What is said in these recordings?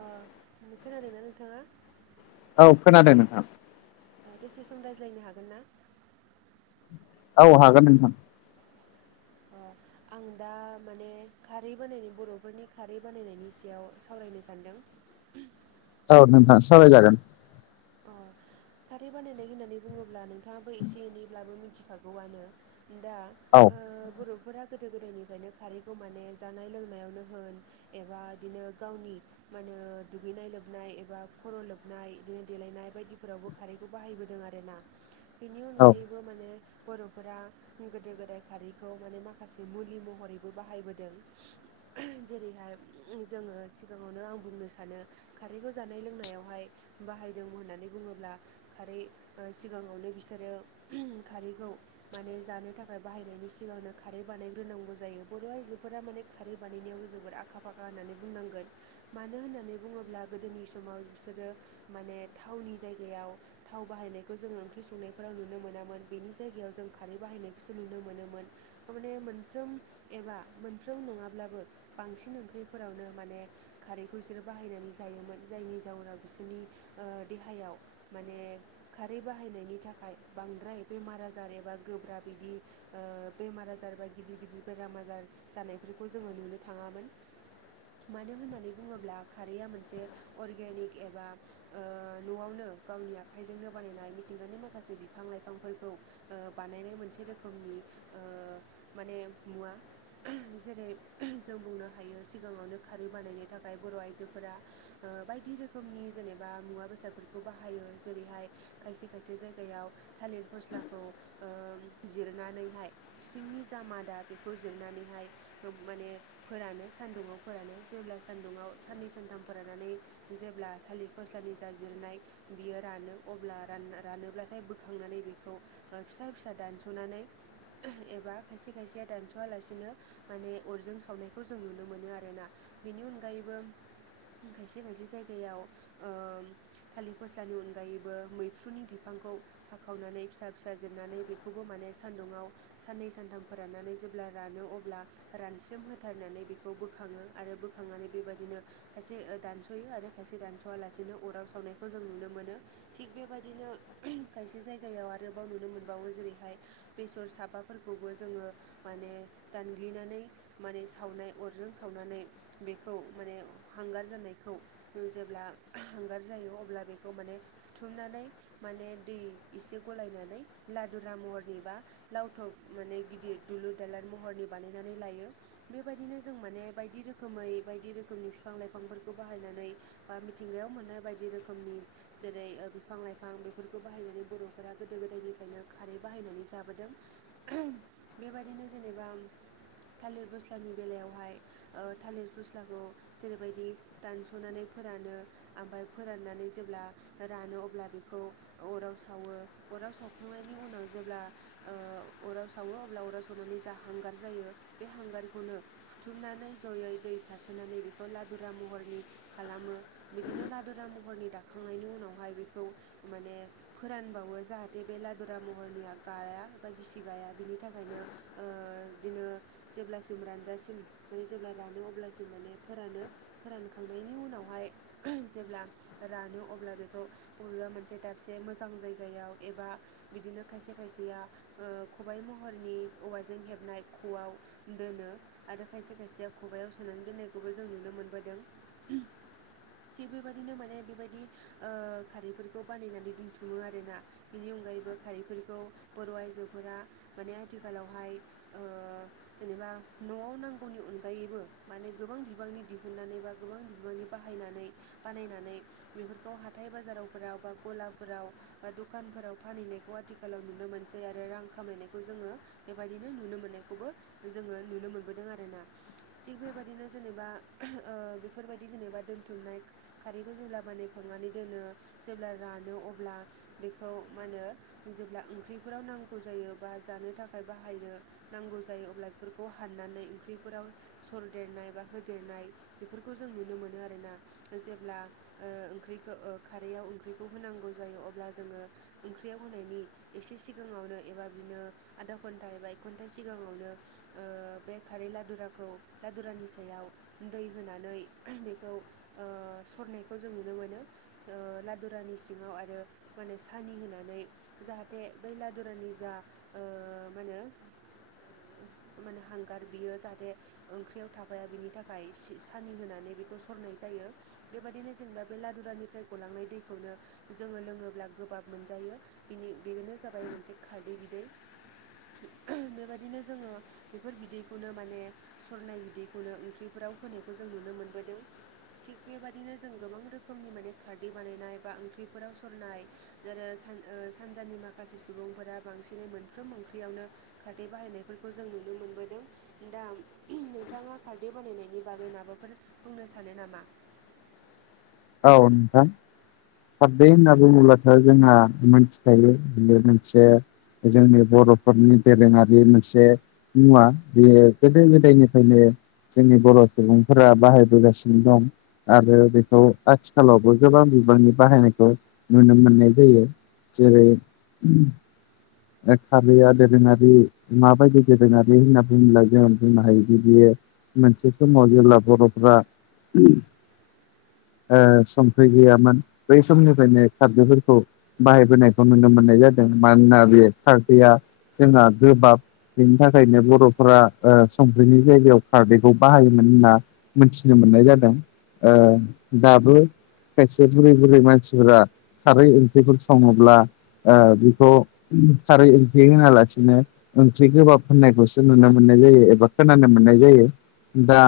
अ खोनादोंना नोंथाङा औ खोनादों नोंथां। दसे सम रायज्लायनो हागोन ना औ हागोन नोंथां। अ आं दा माने खारै बानायनाय बर'फोरनि खारै बानायनायनि सायाव सावरायनो सानदों। औ नोंथां सावराय जागोन। अ खारै बानायनाय होननानै बुङोब्ला नोंथाङाबो एसे एनैब्लाबो मिथिखा गौआनो दा औ बर'फोरा गोदो गोदायनिफ्रायनो खारैखौ माने जानाय लोंनायावनो होन एबा बिदिनो गावनि मा होनो दुगैनाय लोबनाय एबा खर' लोबनाय बिदिनो देलायनाय बायदिफोरावबो खारैखौ बाहायबोदों आरो ना बेनि औ अनगायैबो माने बर'फोरा गोदो-गोदाय खारैखौ माने माखासे मुलि महरैबो बाहायबोदों। जेरैहाय ओम जोङो सिगाङावनो आं बुंनो सानो। खारैखौ जानाय लोंनायावहाय बाहायदों होननानै बुङोब्ला खारै ओ सिगाङावनो बिसोरो ओहोम खारैखौ माने जानो थाखाय बाहायनायनि सिगांनो खारै बानायग्रोनांगौ जायो बर' आइजोफोरा माने खारै बानायनायावनो जोबोद आखा-फाखा होननानै बुंनांगोन। मानो होननानै बुङोब्ला गोदोनि समाव बिसोरो माने थावनि जायगायाव थाव बाहायनायखौ जों ओंख्रि संनायफोराव नुनो मोनामोन बेनि जायगायाव जों खारै बाहायनायखौसो नुनो मोनोमोन। थारमाने मोनफ्रोम एबा मोनफ्रोम नङाब्लाबो बांसिन ओंख्रिफोरावनो माने खारैखौ बिसोरो बाहायनानै जायोमोन जायनि जाउनाव बिसोरनि ओ देहायाव माने खारै बाहायनायनि थाखाय बांद्राय बेमार आजार एबा गोब्राब बिदि ओ बेमार आजार बा गिदिर गिदिर बेराम आजार जानायफोरखौ जोङो नुनो थाङामोन। मानो होननानै बुङोब्ला खारैआ मोनसे अर्गेनिक एबा ओ न'आवनो गावनि आखाइजोंनो बानायनाय मिथिंगानि माखासे बिफां लाइफांफोरखौ ओ बानायनाय मोनसे रोखोमनि ओ माने मुवा। जेरै जों बुंनो हायो सिगाङावनो खारै बानायनो थाखाय बर' आइजोफोरा ओ बायदि रोखोमनि जेनेबा मुवा बेसादफोरखौ बाहायो जेरैहाय खायसे खायसे जायगायाव थालिर फस्लाखौ ओ जिरनानैहाय सिंनि जा मादा बेखौ जिरनानैहाय ओ माने फोरानो सान्दुङाव फोरानो जेब्ला सानदुङाव साननै सानथाम फोराननानै जेब्ला थालिर फस्लानि जा जिरनाय बियो रानो अब्ला रान-रानोब्लाथाय बोखांनानै बेखौ ओ फिसा फिसा दानस'नानै एबा खायसे खायसेया दानस'आलासिनो माने अरजों सावनायखौ जों नुनो मोनो आरोना। बेनि अनगायैबो खायसे खायसे जायगायाव ओम थालिर फस्लानि अनगायैबो मैथ्रुनि बिफांखौ हाखावनानै फिसा फिसा जिरनानै बेखौबो माने सान्दुुंआव साननै सानथाम फोराननानै जेब्ला रानो अब्ला रानस्रोम होथारनानै बेखौ बोखाङो आरो बोखांनानै बेबायदिनो खायसे ओ दानस'यो आरो खायसे दानस'आलासेनो अराव सावनायखौ जों नुनो मोनो। थिग बेबायदिनो खायसे जायगायाव आरोबाव नुनो मोनबावो जेरैहाय बेसर साबाफोरखौबो जोङो माने दानग्लिनानै माने सावनाय अरजों सावनानै बेखौ माने हांगार जानायखौ जों जेब्ला हांगार जायो अब्ला बेखौ माने हुथुमनानै माने दै एसे गलायनानै लादुरा महरनि एबा लावथब माने गिदिर दुलुर दालार महरनि बानायनानै लायो बेबायदिनो जों माने बायदि रो खोमै बायदि रोखोमनि बिफां-लाइफांफोरखौ बाहायनानै बा मिथिंगायाव मोननाय बायदि रोखोमनि जेरै ओ बिफां-लाइफां बेफोरखौ बाहायनानै बर'फोरा गोदो-गोदायनिफ्रायनो खारै बाहायनानै जाबोदों। बेबायदिनो जेनेबा थालिर फस्लानि बेलायावहाय ओ थालिर फस्लाखौ जेरैबायदि दानस'नानै फोरानो ओमफ्राय फोराननानै जेब्ला रानो अब्ला बेखौ अराव सावो, अराव सावखांनायनि उनाव जेब्ला ओ अराव सावो अब्ला अराव सावनानै जा हांगार जायो बे हांगारखौनो फुथुमनानै जयै दै सारसोनानै बेखौ लादुरा महरनि खालामो। बिदिनो लादुरा महरनि दाखांनायनि उनावहाय बेखौ माने फोरानबावो जाहाथे बे लादुरा महरनिया गाया बा गिसि गाया बिनि थाखायनो। ओ बिदिनो जेब्लासिम रानजासिम माने जेब्ला रानो अब्लासिम माने फोरानो। फोरानखांनायनि उनावहाय जेब्ला रानो अब्ला बेखौ बबेबा मोनसे दाबसे मोजां जायगायाव एबा बिदिनो खायसे खायसेया ओ खबाइ महरनि औवाजों हेबनाय ख'आव दोनो आरो खायसे खायसे खबायाव सोनानै दोननायखौबो जों नुनो मोनबोदों। थिग बेबायदिनो माने बेबायदि ओ खारैफोरखौ बानायनानै बुथुमो आरो ना बेनि अनगायैबो खारैफोरखौ बर' आइजोफोरा माने आथिखालावहाय ओ जेनेबा न'आव नांगौनि अनगायैबो माने गोबां बिबांनि दिहुनन्नानै बा गोबां बिबांनि बाहायनानै बानायनानै बेफोरखौ हाथाय बाजारावफोराव बा गलाफोराव बा दखानफोराव फानहैनायखौ आथिखालाव नुनो मोनसै आरो रां खामायनायखौ जोङो बेबायदिनो नुनो मोननायखौबो जोङो नुनो मोनबोदों आरो ना। थिग बेबायदिनो जेनेबा ओ बेफोरबायदि जेनेबा दोन्थुमनाय खारैखौ जेब्ला बानायखांनानै दोनो जेब्ला रानो अब्ला बेखौ मा होनो जेब्ला ओंख्रिफोराव नांगौ जायो बा जानो थाखाय बाहायनो नांगौ जायो अब्ला बेफोरखौ हाननानै ओंख्रिफोराव सरदेरनाय बा होदेरनाय बेफोरखौ जों नुनो मोनो आरो ना। जेब्ला ओ ओंख्रिखौ ओ खारैआव ओंख्रिखौ होनांगौ जायो अब्ला जोङो ओंख्रियाव होनायनि एसे सिगाङावनो एबा बिनो आधा घन्टा एबा एक घन्टा सिगाङावनो ओ बे खारै लादुराखौ लादुरानि सायाव दै होनानै बेखौ ओ सरनायखौ जों नुनो। ओ लादुरानि सिङाव आरो माने सानि होनानै जाहाथे बै लादुरानि जा ओ मा होनो माने हांगार बियो जाहाथे ओंख्रियाव थाफाया बिनि थाखाय सानि होनानै बेखौ सरनाय जा यो बेबायदिनो जेनेबा बे लादुरानिफ्राय गलांनाय दैखौनो जोङो लोङोब्ला गोबाब मोनजायो बिनि बेनो जाबाय मोनसे खारदै बिदै। बेबायदिनो जोङो बेफोर बिदैखौनो माने सरनाय बिदैखौनो ओंख्रिफोराव फोनायखौ जों नुनो मोनबोदों। थिग बेबाददिनो जों गोबां रोखोमनि माने खारदै बानायनाय बा ओंख्रिफोराव सरनाय जेरै ओ सान सानजानि माखासे सुबुंफोरा बांसिनै मोनफ्रोम ओंख्रियावनो खारदै बाहायनायफोरखौ जों नुनो मोनबोदों। दा नोंथांङा खारदै बानायनायनि बागै माबाफोर बुंनो सानो नामा? औ नोंथां। खारदै होनना बुंङोब्लाथ' जोंहा मोनथिखायो बे मोनसे जोंनि बर'फोरनि दोरोंङारि मोनसे मुवा बेयो गोदो गोदायनिफ्रायनो जोंनि बर' सुबुंफोरा बाहायबोगासिनो दं। आरो बेखौ आथिखालावबो गोबां बिबांनि बाहायनायखौ नुनो मोननाय जायो जेरै खारैया दोरोंङारी। माबायदि दोरोंङारि होनना बुंङो जों बुंनो हायोदि बियो मोनसे समाव जेब्ला बर'फ्रा ओ संख्रै गैयामोन बै समनिफ्रायनो खारदैफोरखौ बाहायबोनायखौ नुनो मोननाय जादों मानोना बे खारदैया जोंहा गोबाब। बिनि थाखायनो बर'फोरा ओ संख्रिनि जायगायाव खारदैखौ बाहायोमोन होनना मोनथिनो मोननाय जादों ओ दाबो खायसे बुरै मानसिफोरा खारै ओंख्रिफोर संङोब्ला ओ बेखौ खारै ओंख्रि होनालासिनो ओंख्रि गोबाब होनायखौसो नुनो मोननाय जायो एबा खोनानो मोननाय जायो। दा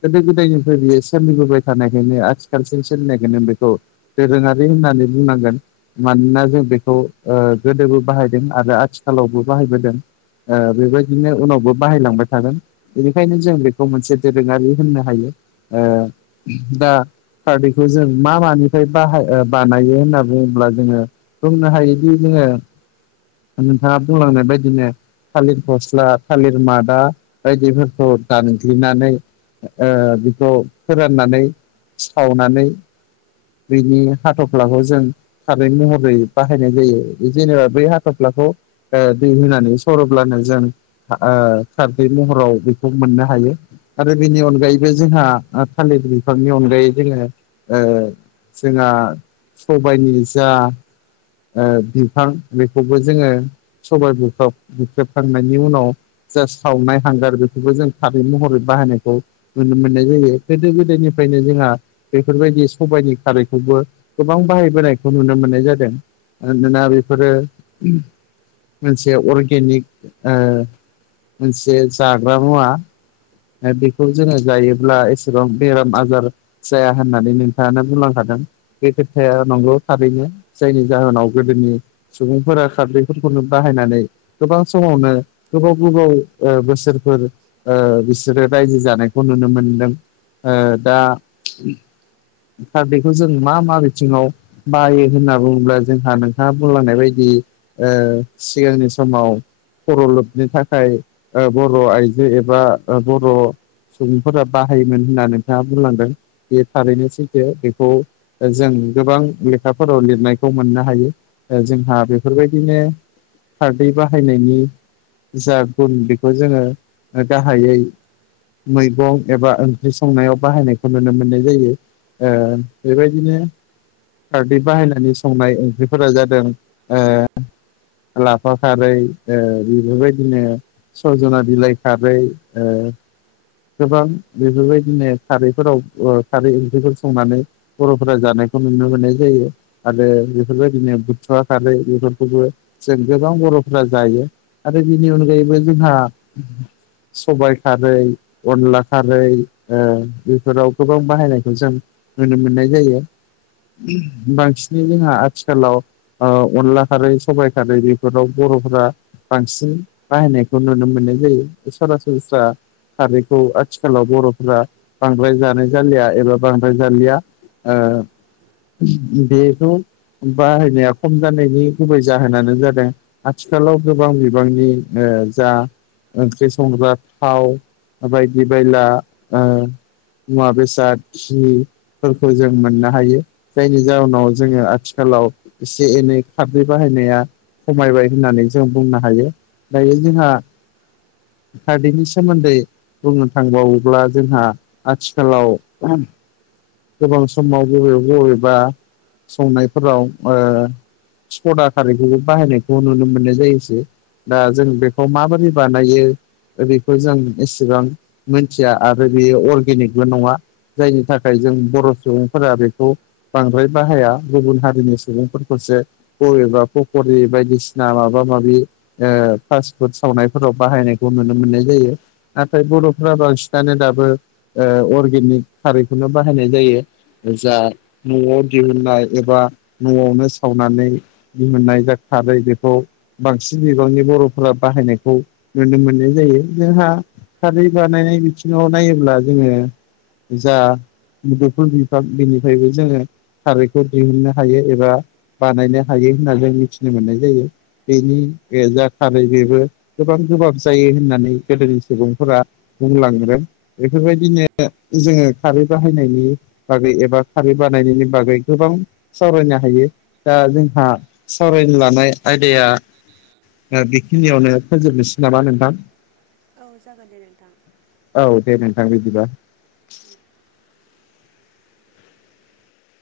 गोदो गोदायनिफ्राय बियो सोलिबोबाय थानायखायनो आथिखालसिम सोलिनायखौनो बेखौ दोरोंङारि होननानै बुंनांगोन। मानोना जों बेखौ ओ गोदोबो बाहायदों आरो आथिखालावबो बाहायबोदों। ओ बेबायदिनो उनावबो बाहायलांबाय थागोन। बेनिखायनो जों बेखौ मोनसे दोरोंङारि होननो हायो। ओ दा खारदैखौ जों मा मानिफ्राय बाहायो बानायो होनना बुंङोब्ला जोंङो बुंनो हायोदि जोंङो नोंथांङा बुंलांनाय बायदिनो। थालिर फस्ला थालिर मादा बायदिफोरखौ दानग्लिनानै। ओ बेखौ फोराननानै। सावनानै बिनि हाथ'फ्लाखौ जों। खारै महरै बाहायनाय जायो। जेनेबा बै हाथ'फ्लाखौ ओ दै होनानै सरोब्लानो जों खा ओ खारदै महराव बेखौ मोननो हायो। आरो बिनि अनगायैबो जोंहा थालिर बिफांनि अनगायै। जोंङो ओ जोंहा सबायाइनि जा ओ बिफां बेखौबो जोंङो सबाय बुख्रब बुख्रेबखांनायनि उनाव। जा सावनाय हांगार बेफोरखौबो जों खारै महरै बाहायनायखौ नुनो मोननाय जायो गोदो गोदायनिफ्रायनो जोंहा। बेफोरबायदि सबायाइनि खारैखौबो गोबां बाहायबोनायखौ नुनो मोननाय जादों। [unintelligible] बेफोरो। मोनसे अर्गेनिक ओ मोनसे जाग्रा मुवा। ओ बेखौ जोंङो जायोब्ला एसेबां बेराम आजार जाया होननानै नोंथांङानो बुंलांखादों। बे खोथाया नंगौ थारैनो जायनि जाहोनाव गोदोनि। सुबुंफोरा खारदैफोरखौनो बाहायनानै गोबां समावनो गोबाव गोबाव ओ बोसोरफोर ओ बिसोरो रायजो जानायखौ नुनो मोनदों। ओ दा खारदैखौ जों मा मा बिथिंआव बायो होनना बुङोब्ला जोंहा नोंथाङा बुंलांनाय बायदि ओ सिगांनि समाव खर' लोबनो थाखाय ओ बर' आइजो एबा बर' सुबुंफोरा बाहायोमोन होनना नोंथाङा बुंलांदों। बे थारैनो सैथो बेखौ जों गोबां लेखाफोराव लिरनायखौ मोननो हायो। जोंहा बेफोरबायदिनो खारदै बाहायनायनि जा गुन बेखौ जोङो गाहायै मैगं एबा ओंख्रि संनायाव बाहायनायख नुनो मोननाय जायो ओ बेबायदिनो। खारदै बाहायनानै संनाय ओंख्रिफोरा जादों। लाफा खारै ओ बेबायदिनो। सजना बिलाइ खारै गोबां बेफोरबायदिनो खारैफोराव ओ खारै ओंख्रिफोर संनानै। बर'फोरा जानायखौ नुनो मोननाय जायो। आरो बेफोरबायदिनो बुथुवा खारै बेफोरखौबो जों गोबां बर'फोरा जायो। आरो बिनि अनगायैबो जोंहा सबाय खारै अनला खारै ओ बेफोराव गोबां बाहायनायखौ जों नुनो मोननाय जायो बांसिनै जोंहा आथिखालाव ओ अनला खारै सबायाइ खारै बेफोराव बर'फोरा बांसिन बाहायनायखौ नुनो मोननाय जायो सरासनस्रा खारैखौ आथिखालाव बर'फोरा बांद्राय जानाय जालिया एबा बांद्राय जालिया। ओ बेखौ बाहायनाया खम जानायनि गुबै जाहोनानो जादों। आथिखालाव गोबां बिबांनि ओ जा ओंख्रि संग्रा थाव बायदि बायला ओ मुवा बेसाद जि फोरखौ जों मोननो हायो‌। जायनि जाहोनाव जोङो आथिखालाव एसे एनै खारदै बाहायनाया खमायबाय होननानै जों बुंनो हायो दायो जोंहा खारदैनि सोमदै बुंनो थांबावोब्ला जोंहा आथिखालाव। गोबां समाव बबवे बबेबा संनायफोराव ओ सदा खारैखौबो बाहायनायखौ नुनो मोननाय जायोसो। दा जों बेखौ माबोरै बानायो दा बेखौ जों ऐसेबां मिथिया आरो बेयो अर्गेनिकबो नङा। जायनि थाखाय जों बर' सुबुंफोरा बेखौ। बांद्राय बाहाया गुबुन हारिनि सुबुंफोरखौसो बबेबा पकरि बायदिसिना माबा माबि ओ पासफुड सावनायफोराव बाहायनायखौ मोननाय जायो। नाथाय बर'फोरा बांसिनानो दाबो ओ अरगेनिक खारैखौनो बाहायनाय जायो। जा न'आव दिहुननाय एबा न'आवनो सावनानै दिहुननाय जाखारै बेखौ बांसिन बिबांनि बर'फोरा बाहायनायखौ नुनो मोननाय जायो जोंहा। खारै बानायनाय बिथिङाव नायोब्ला जोङो जा मुदुफुल बिफांनिफ्रायबो जोङो खारैखौ दिहुननो हायो एबा बानायनो हायो होननानै जों मिथिनो मोननाय जायो। बेनि बे जाथारै बेबो गोबां गोबाब जायो होननानै गोदोनि सुबुंफोरा बुंलांदों बेफोरबायदिनो जोङो खारै बाहायनायनि बागै एबा खारै बानायनायनि बागै गोबां सावरायनो हायो‌। दा जोंहा सावरायनो लानाय आयदाया दा बेखिनियावनो फोजोबनोसै नामा नोंथां। औ जागोन दे नोंथां। औ दे नोंथां बिदिबा।